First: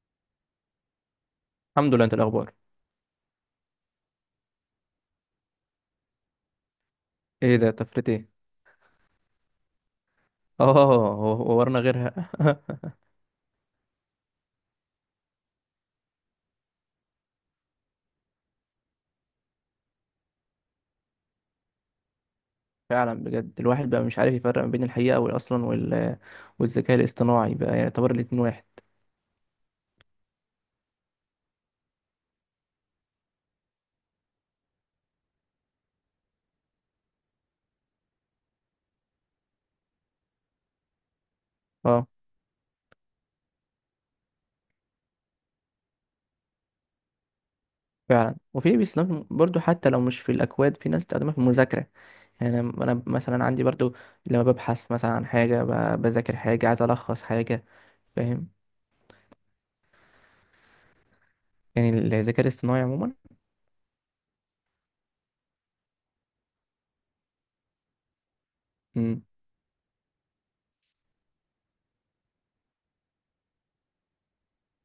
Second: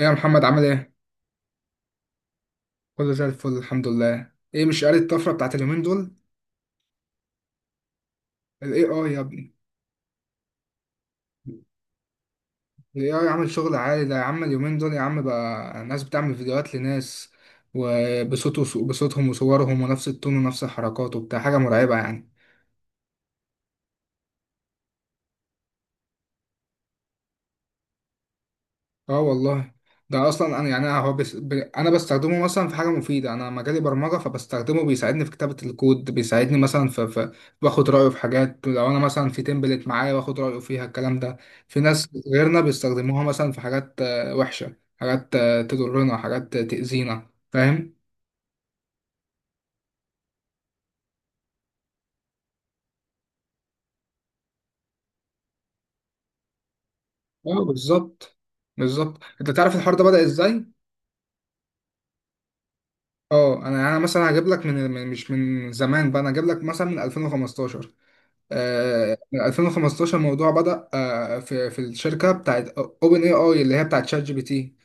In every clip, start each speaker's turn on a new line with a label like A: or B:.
A: ايه يا محمد، عامل ايه؟
B: الحمد لله. انت الاخبار؟
A: كله زي الفل الحمد لله. ايه مش قاري الطفرة بتاعت اليومين دول؟
B: ايه ده؟ طفرت ايه؟
A: ال AI يا ابني.
B: اه. ورنا غيرها.
A: ال AI عامل شغل عالي ده يا عم اليومين دول يا عم. بقى ناس بتعمل فيديوهات لناس وبصوت بصوتهم وصورهم ونفس التون ونفس الحركات وبتاع، حاجة مرعبة يعني.
B: فعلا، بجد الواحد بقى مش عارف يفرق ما بين الحقيقه اصلا والذكاء الاصطناعي بقى يعني يعتبر الاتنين واحد.
A: اه والله. ده اصلا انا يعني انا هو بس ب... انا بستخدمه مثلا في حاجه مفيده. انا مجالي برمجه فبستخدمه، بيساعدني في كتابه الكود، بيساعدني مثلا باخد رايه في حاجات. لو انا مثلا في تمبلت معايا باخد رايه فيها الكلام ده. في
B: اه.
A: ناس غيرنا بيستخدموها مثلا في حاجات وحشه، حاجات تضرنا، حاجات تاذينا، فاهم.
B: فعلا، وفي بيستخدم برضو حتى لو مش في الاكواد، في ناس بتستخدمها في المذاكره. يعني انا مثلا عندي برضو. لما ببحث مثلا عن حاجه، بذاكر حاجه، عايز الخص
A: اه
B: حاجه.
A: بالظبط.
B: فاهم؟
A: بالظبط، انت تعرف الحوار ده بدأ ازاي؟
B: يعني الذكاء الاصطناعي عموما.
A: اه انا يعني انا مثلا هجيب لك مش من زمان بقى، انا هجيب لك مثلا من 2015.
B: امم.
A: من 2015 الموضوع بدأ، في الشركة بتاعت اوبن اي اي اللي هي بتاعت شات جي بي تي.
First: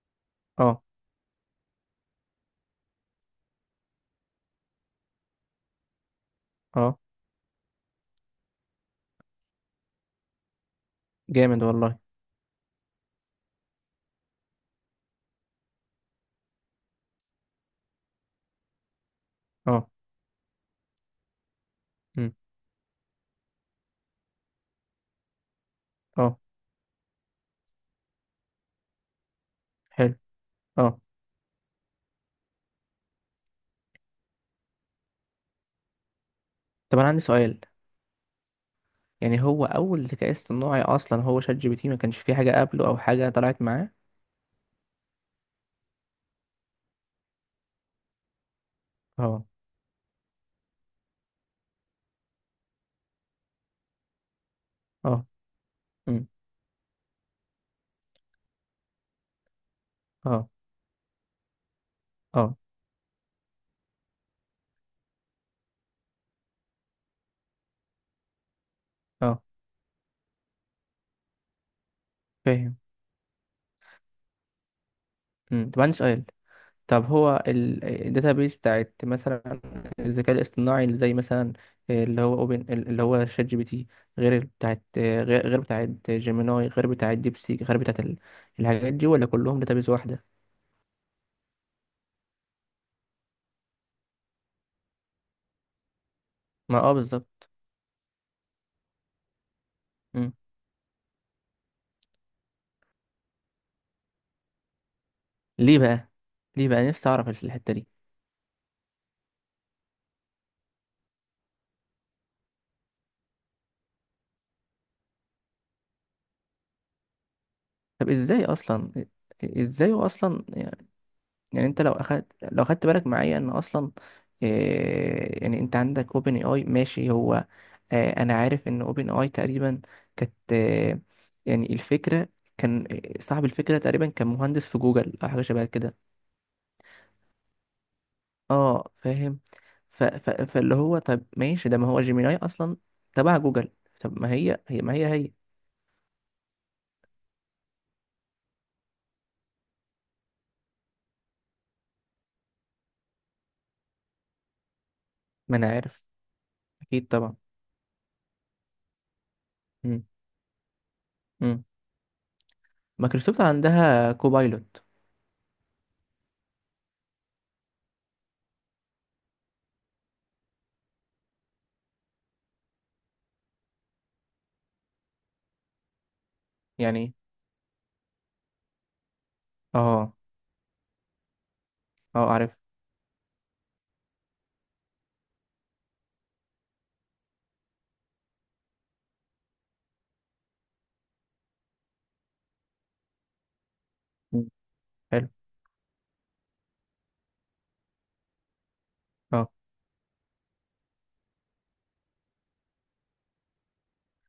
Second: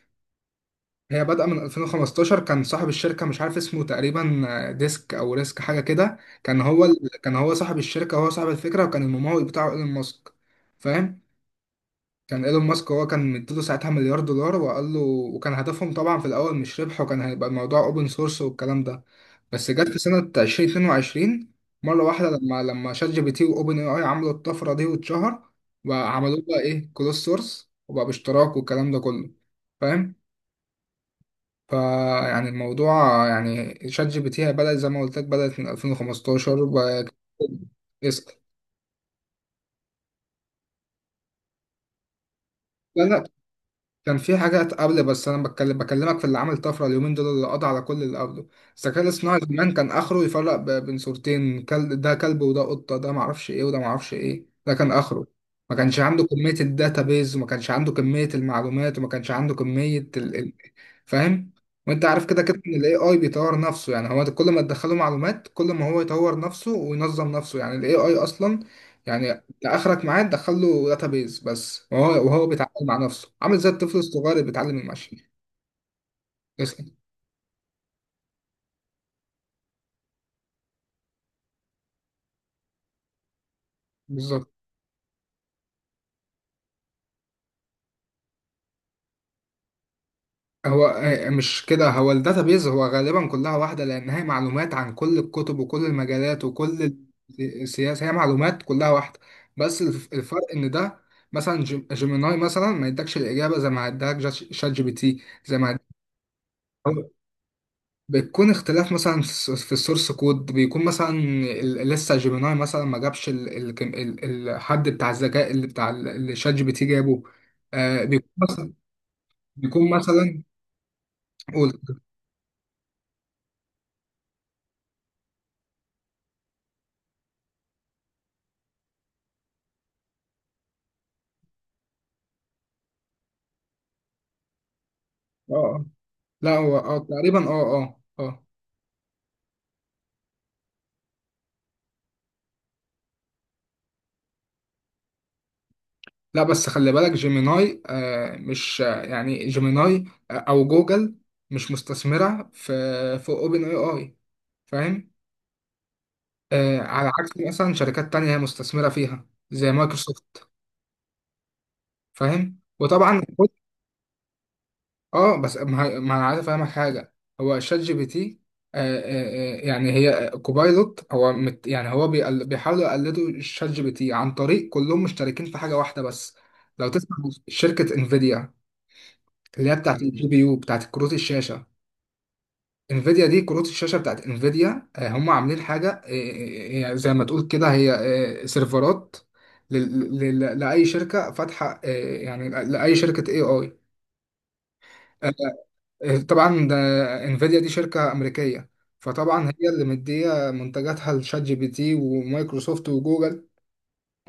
B: اه.
A: هي بدأ من 2015. كان صاحب الشركة مش عارف اسمه تقريبا، ديسك او ريسك حاجة كده.
B: اه،
A: كان هو صاحب الشركة، هو صاحب الفكرة، وكان الممول بتاعه ايلون ماسك. فاهم.
B: جامد والله.
A: كان ايلون ماسك هو كان مديله ساعتها مليار دولار، وقال له، وكان هدفهم طبعا في الاول مش ربح، وكان هيبقى الموضوع اوبن سورس والكلام ده. بس
B: اه.
A: جت في سنة 2022 مرة واحدة،
B: امم.
A: لما شات جي بي تي وأوبن أي آي عملوا الطفرة دي واتشهر،
B: اه.
A: وعملوه بقى إيه، كلوز سورس، وبقى باشتراك والكلام ده كله. فاهم؟
B: حلو. اه.
A: فيعني الموضوع، يعني شات جي بي تي بدأت زي ما قلت لك، بدأت من 2015
B: طب انا عندي سؤال.
A: اسأل.
B: يعني هو اول ذكاء اصطناعي اصلا هو شات جي بي تي؟ ما كانش فيه حاجه قبله او
A: لا لا،
B: حاجه طلعت معاه؟
A: كان في حاجات قبل، بس انا بكلمك في اللي عمل طفره اليومين دول اللي قضى على كل اللي قبله. الذكاء الاصطناعي
B: اه.
A: زمان كان اخره يفرق بين صورتين: كل ده كلب، وده قطه، ده معرفش ايه، وده معرفش ايه. ده كان
B: اه.
A: اخره. ما كانش عنده
B: أمم.
A: كميه الداتابيز، وما كانش عنده كميه المعلومات، وما كانش عنده كميه
B: اه.
A: فاهم. وانت عارف كده
B: اه.
A: كده ان الاي اي بيطور نفسه، يعني هو كل ما تدخله معلومات كل ما هو يطور نفسه وينظم نفسه. يعني الاي اي اصلا يعني،
B: اه،
A: لا اخرك معاه تدخل له داتابيز بس، وهو بيتعامل
B: فاهم.
A: مع نفسه، عامل زي الطفل الصغير اللي بيتعلم المشي.
B: أمم. طب، عندي سؤال.
A: اسأل.
B: طب هو الداتابيس بتاعت مثلا الذكاء الاصطناعي اللي زي مثلا، اللي هو شات جي بي تي، غير
A: بالظبط.
B: بتاعت غير بتاعت جيميناي، غير بتاعت ديبسيك، غير بتاعت الحاجات دي، ولا كلهم داتابيس واحده؟
A: هو مش كده، هو الداتابيز هو غالبا كلها واحده، لان هي معلومات عن كل الكتب وكل المجالات
B: ما اه،
A: وكل
B: بالظبط.
A: السياسه. هي معلومات كلها واحده. بس
B: أمم.
A: الفرق ان ده مثلا جيميناي مثلا ما يدكش الاجابه زي ما اداك شات جي بي تي. زي ما
B: ليه بقى ليه بقى نفسي اعرف الحته دي؟
A: بتكون اختلاف مثلا في السورس كود، بيكون مثلا لسه جيميناي مثلا ما جابش الحد بتاع الذكاء اللي اللي شات جي بي تي جابه. آه
B: طب
A: بيكون
B: ازاي
A: مثلا،
B: اصلا
A: بيكون
B: ازاي هو
A: مثلا،
B: اصلا يعني، يعني
A: قول.
B: انت لو خدت بالك معايا ان اصلا... إيه يعني، انت عندك اوبن اي اي، ماشي، هو... انا عارف ان اوبن اي تقريبا كانت، يعني الفكره، كان... صاحب الفكره تقريبا كان مهندس في جوجل او حاجه
A: اه
B: شبه
A: آه.
B: كده.
A: لا هو اه تقريبا اه. اه اه.
B: اه، فاهم. ف ف فاللي هو، طب ماشي ده، ما هو جيميناي اصلا تبع جوجل. طب، ما هي هي
A: لا بس خلي بالك جيميناي، آه مش آه، يعني جيميناي، او جوجل، مش مستثمرة في اوبن اي اي. فاهم.
B: ما انا عارف. اكيد
A: على عكس
B: طبعا.
A: مثلا شركات تانية هي مستثمرة فيها زي
B: مم.
A: مايكروسوفت.
B: مم.
A: فاهم، وطبعا.
B: مايكروسوفت عندها كوبايلوت.
A: اه، بس ما انا عايز افهمك حاجه. هو شات جي بي تي يعني هي، كوبايلوت هو مت يعني بيحاولوا يقلدوا شات جي بي تي عن طريق، كلهم مشتركين في حاجه واحده بس. لو
B: يعني...
A: تسمع، شركه انفيديا اللي هي بتاعت
B: اه،
A: الجي بي يو بتاعت كروت الشاشه.
B: اه، عارف.
A: انفيديا دي كروت الشاشه بتاعت انفيديا. هم عاملين حاجه يعني زي ما تقول كده، هي سيرفرات لاي شركه فاتحه، يعني لاي شركه اي اي.
B: مم. حلو.
A: طبعا ده، انفيديا دي شركة أمريكية، فطبعا
B: اه.
A: هي اللي مدية منتجاتها لشات جي بي تي ومايكروسوفت وجوجل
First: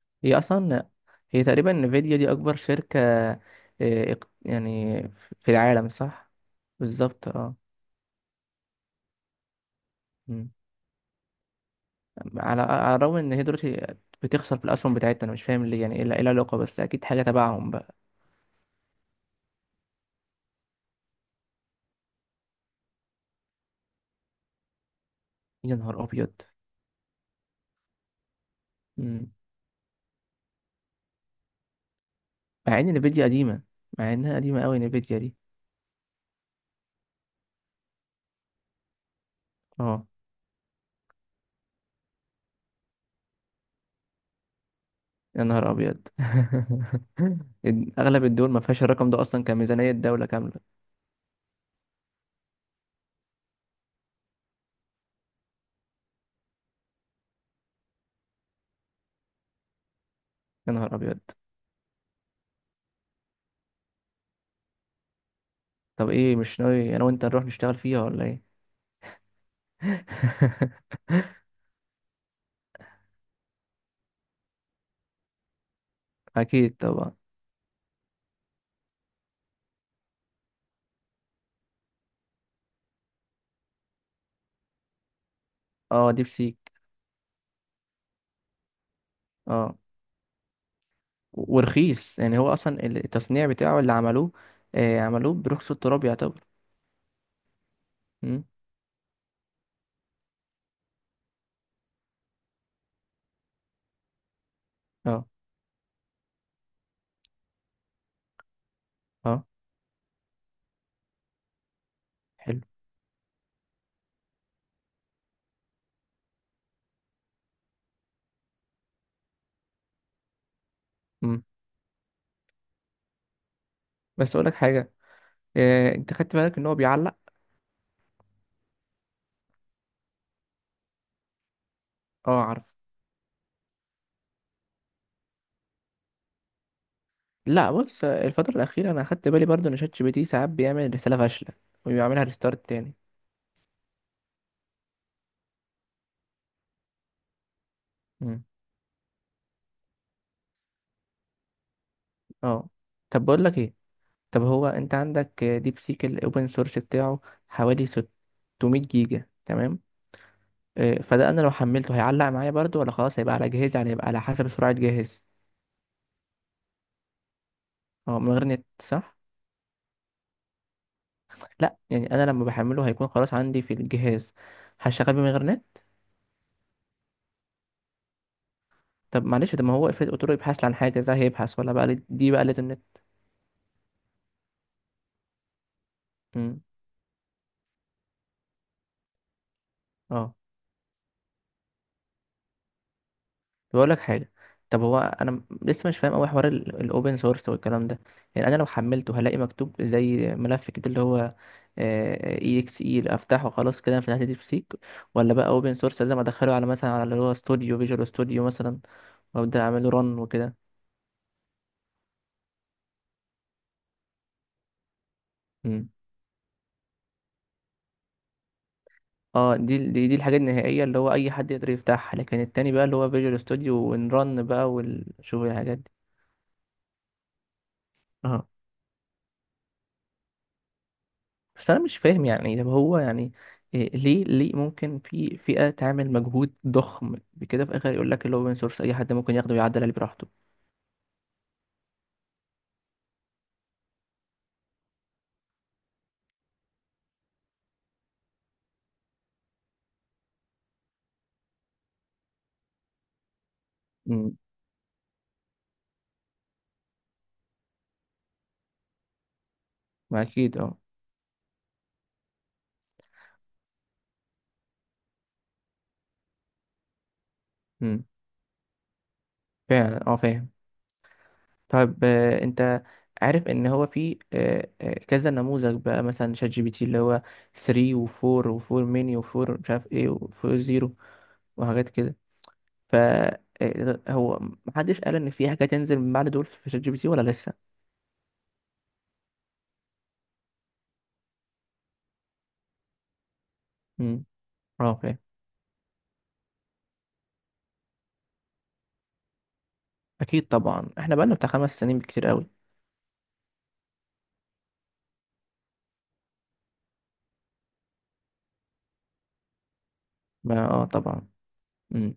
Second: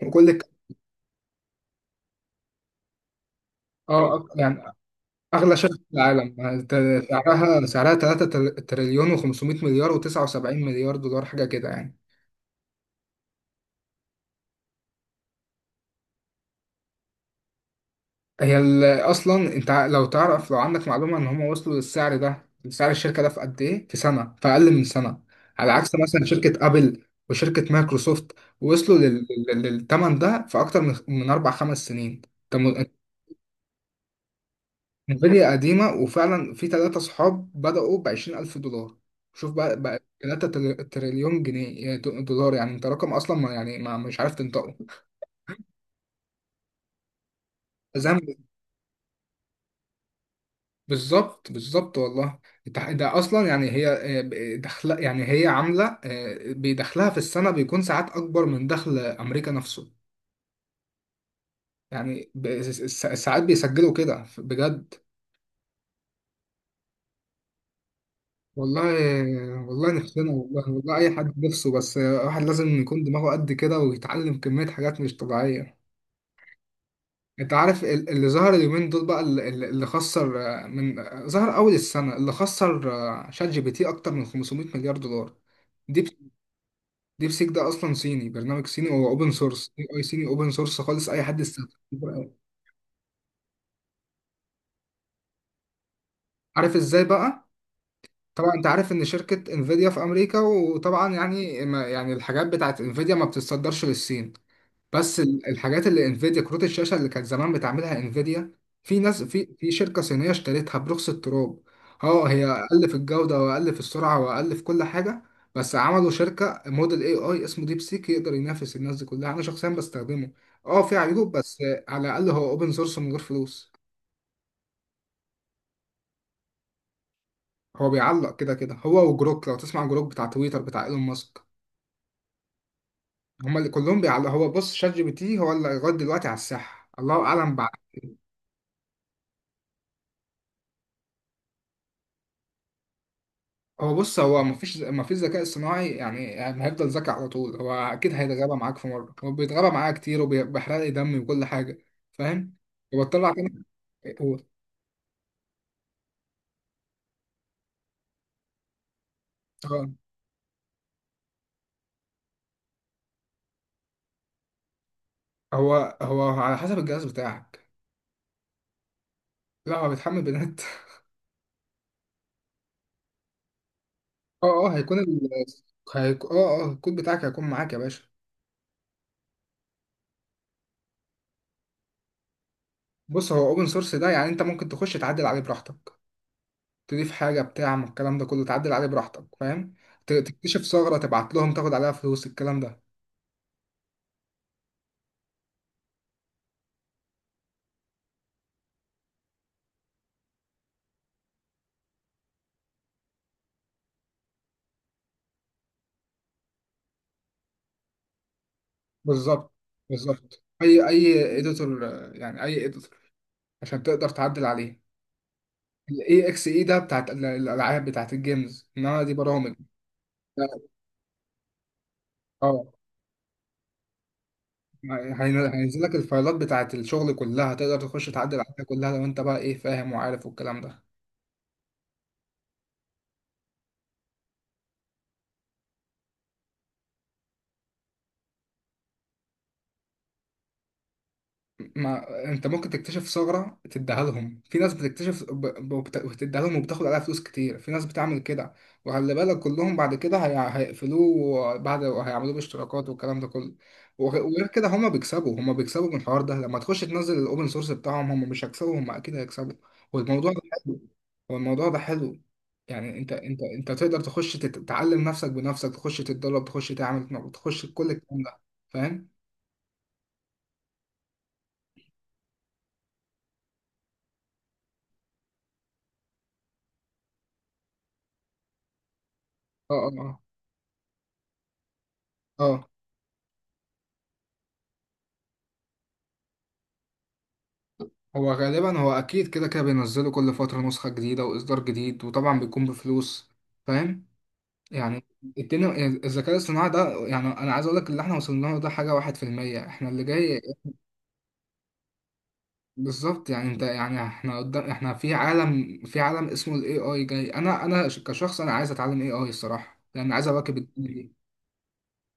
A: وكل
B: هي اصلا هي تقريبا انفيديا دي اكبر شركة،
A: اه يعني
B: يعني، في
A: أغلى شركة في
B: العالم، صح.
A: العالم. ت-
B: بالظبط، اه.
A: سعرها، سعرها 3 تريليون و500 مليار و79
B: مم.
A: مليار دولار حاجة كده يعني.
B: على الرغم ان هي دلوقتي بتخسر في الاسهم بتاعتها، انا مش فاهم ليه، يعني إيه العلاقة؟ بس اكيد حاجة تبعهم بقى.
A: هي ال- اصلا انت لو تعرف، لو عندك معلومه ان هم وصلوا للسعر ده، سعر الشركه ده في قد ايه؟ في سنه، في اقل من سنه، على
B: يا
A: عكس
B: نهار
A: مثلا
B: ابيض.
A: شركه ابل وشركه مايكروسوفت، وصلوا
B: مم.
A: للثمن ده في اكتر من اربع خمس سنين. طب
B: مع
A: م-
B: ان انفيديا قديمة، مع انها قديمة قوي انفيديا دي.
A: انفيديا قديمه، وفعلا في ثلاثه صحاب بداوا ب 20,000 دولار، شوف بقى، بقى
B: اه.
A: 3 تريليون جنيه دولار، يعني انت رقم اصلا ما يعني، ما مش عارف تنطقه.
B: يا نهار ابيض.
A: زي ما،
B: اغلب الدول ما فيهاش الرقم ده اصلا كميزانية دولة كاملة.
A: بالظبط بالظبط والله. ده ده اصلا يعني هي، دخل، يعني هي عامله، بيدخلها في السنه بيكون ساعات اكبر من دخل امريكا نفسه.
B: يا نهار ابيض.
A: يعني ساعات بيسجلوا كده بجد.
B: طب، ايه، مش ناوي انا وانت نروح نشتغل فيها ولا ايه؟
A: والله والله نفسنا، والله والله اي حد نفسه، بس الواحد لازم يكون دماغه قد كده ويتعلم كميه حاجات مش طبيعيه.
B: اكيد طبعا.
A: انت عارف اللي ظهر اليومين دول بقى اللي خسر، آه، من آه، ظهر اول السنه، اللي خسر شات جي بي تي اكتر من 500 مليار دولار. دي
B: اه، ديب سيك.
A: ديب سيك، ده اصلا صيني، برنامج صيني، هو اوبن سورس،
B: اه.
A: اي اي صيني اوبن سورس خالص اي حد
B: ورخيص
A: يستخدمه.
B: يعني، هو اصلا التصنيع بتاعه اللي عملوه، عملوه برخص التراب يعتبر.
A: عارف ازاي بقى.
B: امم.
A: طبعا انت عارف ان شركة انفيديا في امريكا، وطبعا يعني ما يعني الحاجات بتاعت انفيديا ما بتتصدرش للصين. بس
B: اه.
A: الحاجات اللي انفيديا كروت الشاشة اللي كانت زمان بتعملها انفيديا، في ناس
B: اه.
A: في شركة صينية اشترتها برخص التراب. اه هي
B: حلو.
A: اقل في الجودة واقل في السرعة واقل في كل حاجة، بس عملوا شركة، موديل اي اي اسمه ديب سيك يقدر ينافس الناس دي كلها. انا شخصيا بستخدمه. اه في عيوب،
B: امم.
A: بس على الاقل هو اوبن سورس من غير فلوس.
B: بس اقول لك حاجه. انت خدت بالك ان هو بيعلق؟
A: هو بيعلق كده كده، هو وجروك. لو تسمع، جروك بتاع تويتر بتاع ايلون ماسك،
B: اه، عارف.
A: هما اللي كلهم بيعلق. هو بص، شات جي بي تي هو اللي لغايه دلوقتي على الساحه، الله اعلم بعد.
B: لا، بص، الفتره الاخيره انا خدت بالي برضو ان شات جي بي تي ساعات بيعمل رساله فاشله، وبيعملها ريستارت تاني.
A: هو بص، هو مفيش ذكاء اصطناعي يعني يعني هيفضل ذكي على طول، هو اكيد
B: امم.
A: هيتغابى معاك في مره. هو بيتغابى معايا كتير وبيحرق لي دمي وكل حاجه. فاهم.
B: اه. طب
A: وبطلع
B: بقول لك
A: تاني.
B: ايه.
A: هو
B: طب هو انت عندك ديب سيك الاوبن سورس بتاعه، حوالي 600 جيجا، تمام؟
A: آه.
B: فده، انا لو حملته هيعلق معايا برضو، ولا خلاص هيبقى على جهازي؟ يعني هيبقى على حسب سرعة جهاز.
A: هو هو على حسب الجهاز بتاعك.
B: اه، من غير نت، صح؟
A: لا هو بيتحمل بنات
B: لا يعني، انا لما بحمله هيكون خلاص عندي في الجهاز،
A: اه اه هيكون
B: هشغل بيه
A: ال،
B: من غير نت.
A: اه اه الكود بتاعك هيكون معاك يا باشا.
B: طب معلش، ده ما هو افرض قلت له يبحث لي عن حاجة، ده هيبحث، ولا بقى دي بقى لازم نت؟
A: بص هو اوبن سورس ده، يعني انت ممكن تخش تعدل عليه براحتك،
B: مم.
A: تضيف حاجة بتاع من الكلام ده كله، تعدل عليه براحتك، فاهم.
B: اه.
A: تكتشف ثغرة، تبعت لهم، تاخد عليها فلوس الكلام ده.
B: بقول لك حاجه. طب هو انا لسه مش فاهم قوي حوار الاوبن سورس والكلام ده. يعني انا لو حملته هلاقي مكتوب زي ملف كده، اللي هو اي اكس اي، افتحه خلاص كده في ناحيه ديب سيك؟ ولا بقى اوبن سورس لازم ادخله على مثلا، على اللي هو فيجوال ستوديو مثلا،
A: بالظبط،
B: وابدا اعمله رن
A: بالظبط.
B: وكده؟
A: أي أي إيديتور، يعني أي إيديتور عشان تقدر تعدل عليه.
B: مم.
A: ال AXE ده بتاعت الألعاب، بتاعت الجيمز، إنما دي برامج.
B: اه، دي الحاجه النهائيه اللي هو اي حد يقدر يفتحها، لكن
A: اه
B: التاني بقى اللي هو فيجوال ستوديو، ونرن بقى، وشوف الحاجات
A: هينزل
B: دي.
A: لك الفايلات بتاعت الشغل كلها، تقدر تخش تعدل
B: اه.
A: عليها كلها لو أنت بقى إيه، فاهم وعارف والكلام ده.
B: بس انا مش فاهم، يعني طب هو يعني... إيه، ليه ممكن في فئة تعمل مجهود ضخم بكده، في الاخر يقول لك اللي هو open source اي حد ممكن ياخده ويعدل عليه براحته؟
A: ما انت ممكن تكتشف ثغرة تديها لهم، في ناس بتكتشف وتديها لهم وبتاخد عليها فلوس كتير، في ناس بتعمل كده. وخلي بالك كلهم بعد كده هيقفلوه بعد، وهيعملوه باشتراكات والكلام ده كله.
B: امم.
A: وغير كده، هما بيكسبوا، هما بيكسبوا من الحوار ده. لما تخش تنزل الاوبن سورس بتاعهم هما مش هيكسبوا، هما اكيد هيكسبوا.
B: ما
A: والموضوع ده
B: اكيد، اه.
A: حلو، هو الموضوع ده حلو. يعني انت تقدر تخش تتعلم نفسك بنفسك، تخش تتدرب، تخش تعمل، تخش كل
B: امم.
A: الكلام ده. فاهم.
B: فعلا، اه فاهم. طيب، انت عارف ان هو في كذا نموذج بقى، مثلا شات جي بي تي اللي هو 3 و4 و4 ميني و4 مش
A: اه
B: عارف ايه
A: اه
B: و4 زيرو، وحاجات كده.
A: اه اه.
B: ف... هو محدش قال ان في حاجة تنزل من بعد دول في شات جي بي تي ولا لسه؟
A: هو غالبا هو اكيد كده كده بينزلوا كل فترة نسخة جديدة واصدار جديد، وطبعا بيكون بفلوس. فاهم.
B: امم. اه،
A: يعني
B: فاهم.
A: الدنيا، الذكاء الاصطناعي ده، يعني انا عايز اقول لك اللي احنا وصلنا له ده حاجة واحد في المية، احنا اللي جاي.
B: اكيد طبعا، احنا بقالنا بتاع 5 سنين بكتير قوي.
A: بالظبط. يعني انت يعني احنا قدام، احنا في عالم، في عالم اسمه الاي اي جاي. كشخص انا عايز اتعلم اي اي الصراحة، لان عايز اواكب
B: ما اه،
A: الدنيا دي.
B: طبعا. مم.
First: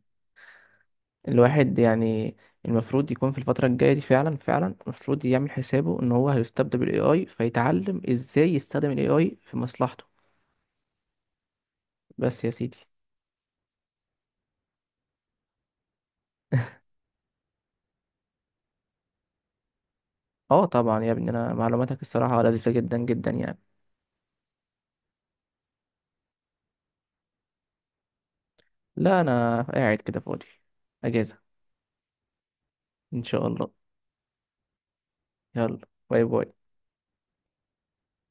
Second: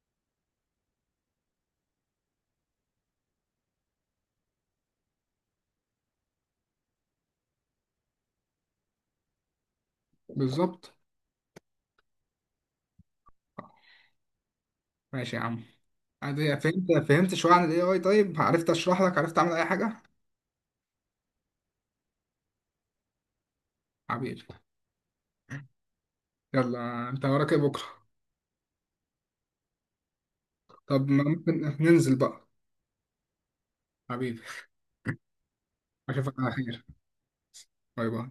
B: الواحد يعني، المفروض يكون في الفترة الجاية دي، فعلا فعلا المفروض يعمل حسابه ان هو هيستبدل بالاي اي، فيتعلم ازاي يستخدم الاي اي في مصلحته.
A: بالظبط،
B: بس يا سيدي.
A: ماشي يا عم. عادي، فهمت، فهمت شوية عن الاي اي، طيب عرفت اشرح لك، عرفت اعمل اي حاجة.
B: اه طبعا يا ابني، انا معلوماتك الصراحة لذيذة جدا جدا يعني.
A: حبيبي. يلا، انت وراك إيه بكرة؟
B: لا، انا قاعد كده فاضي،
A: طب ما
B: اجازة.
A: ممكن ننزل بقى.
B: ان شاء الله.
A: حبيبي.
B: يلا. باي
A: اشوفك على
B: باي.
A: خير. باي باي.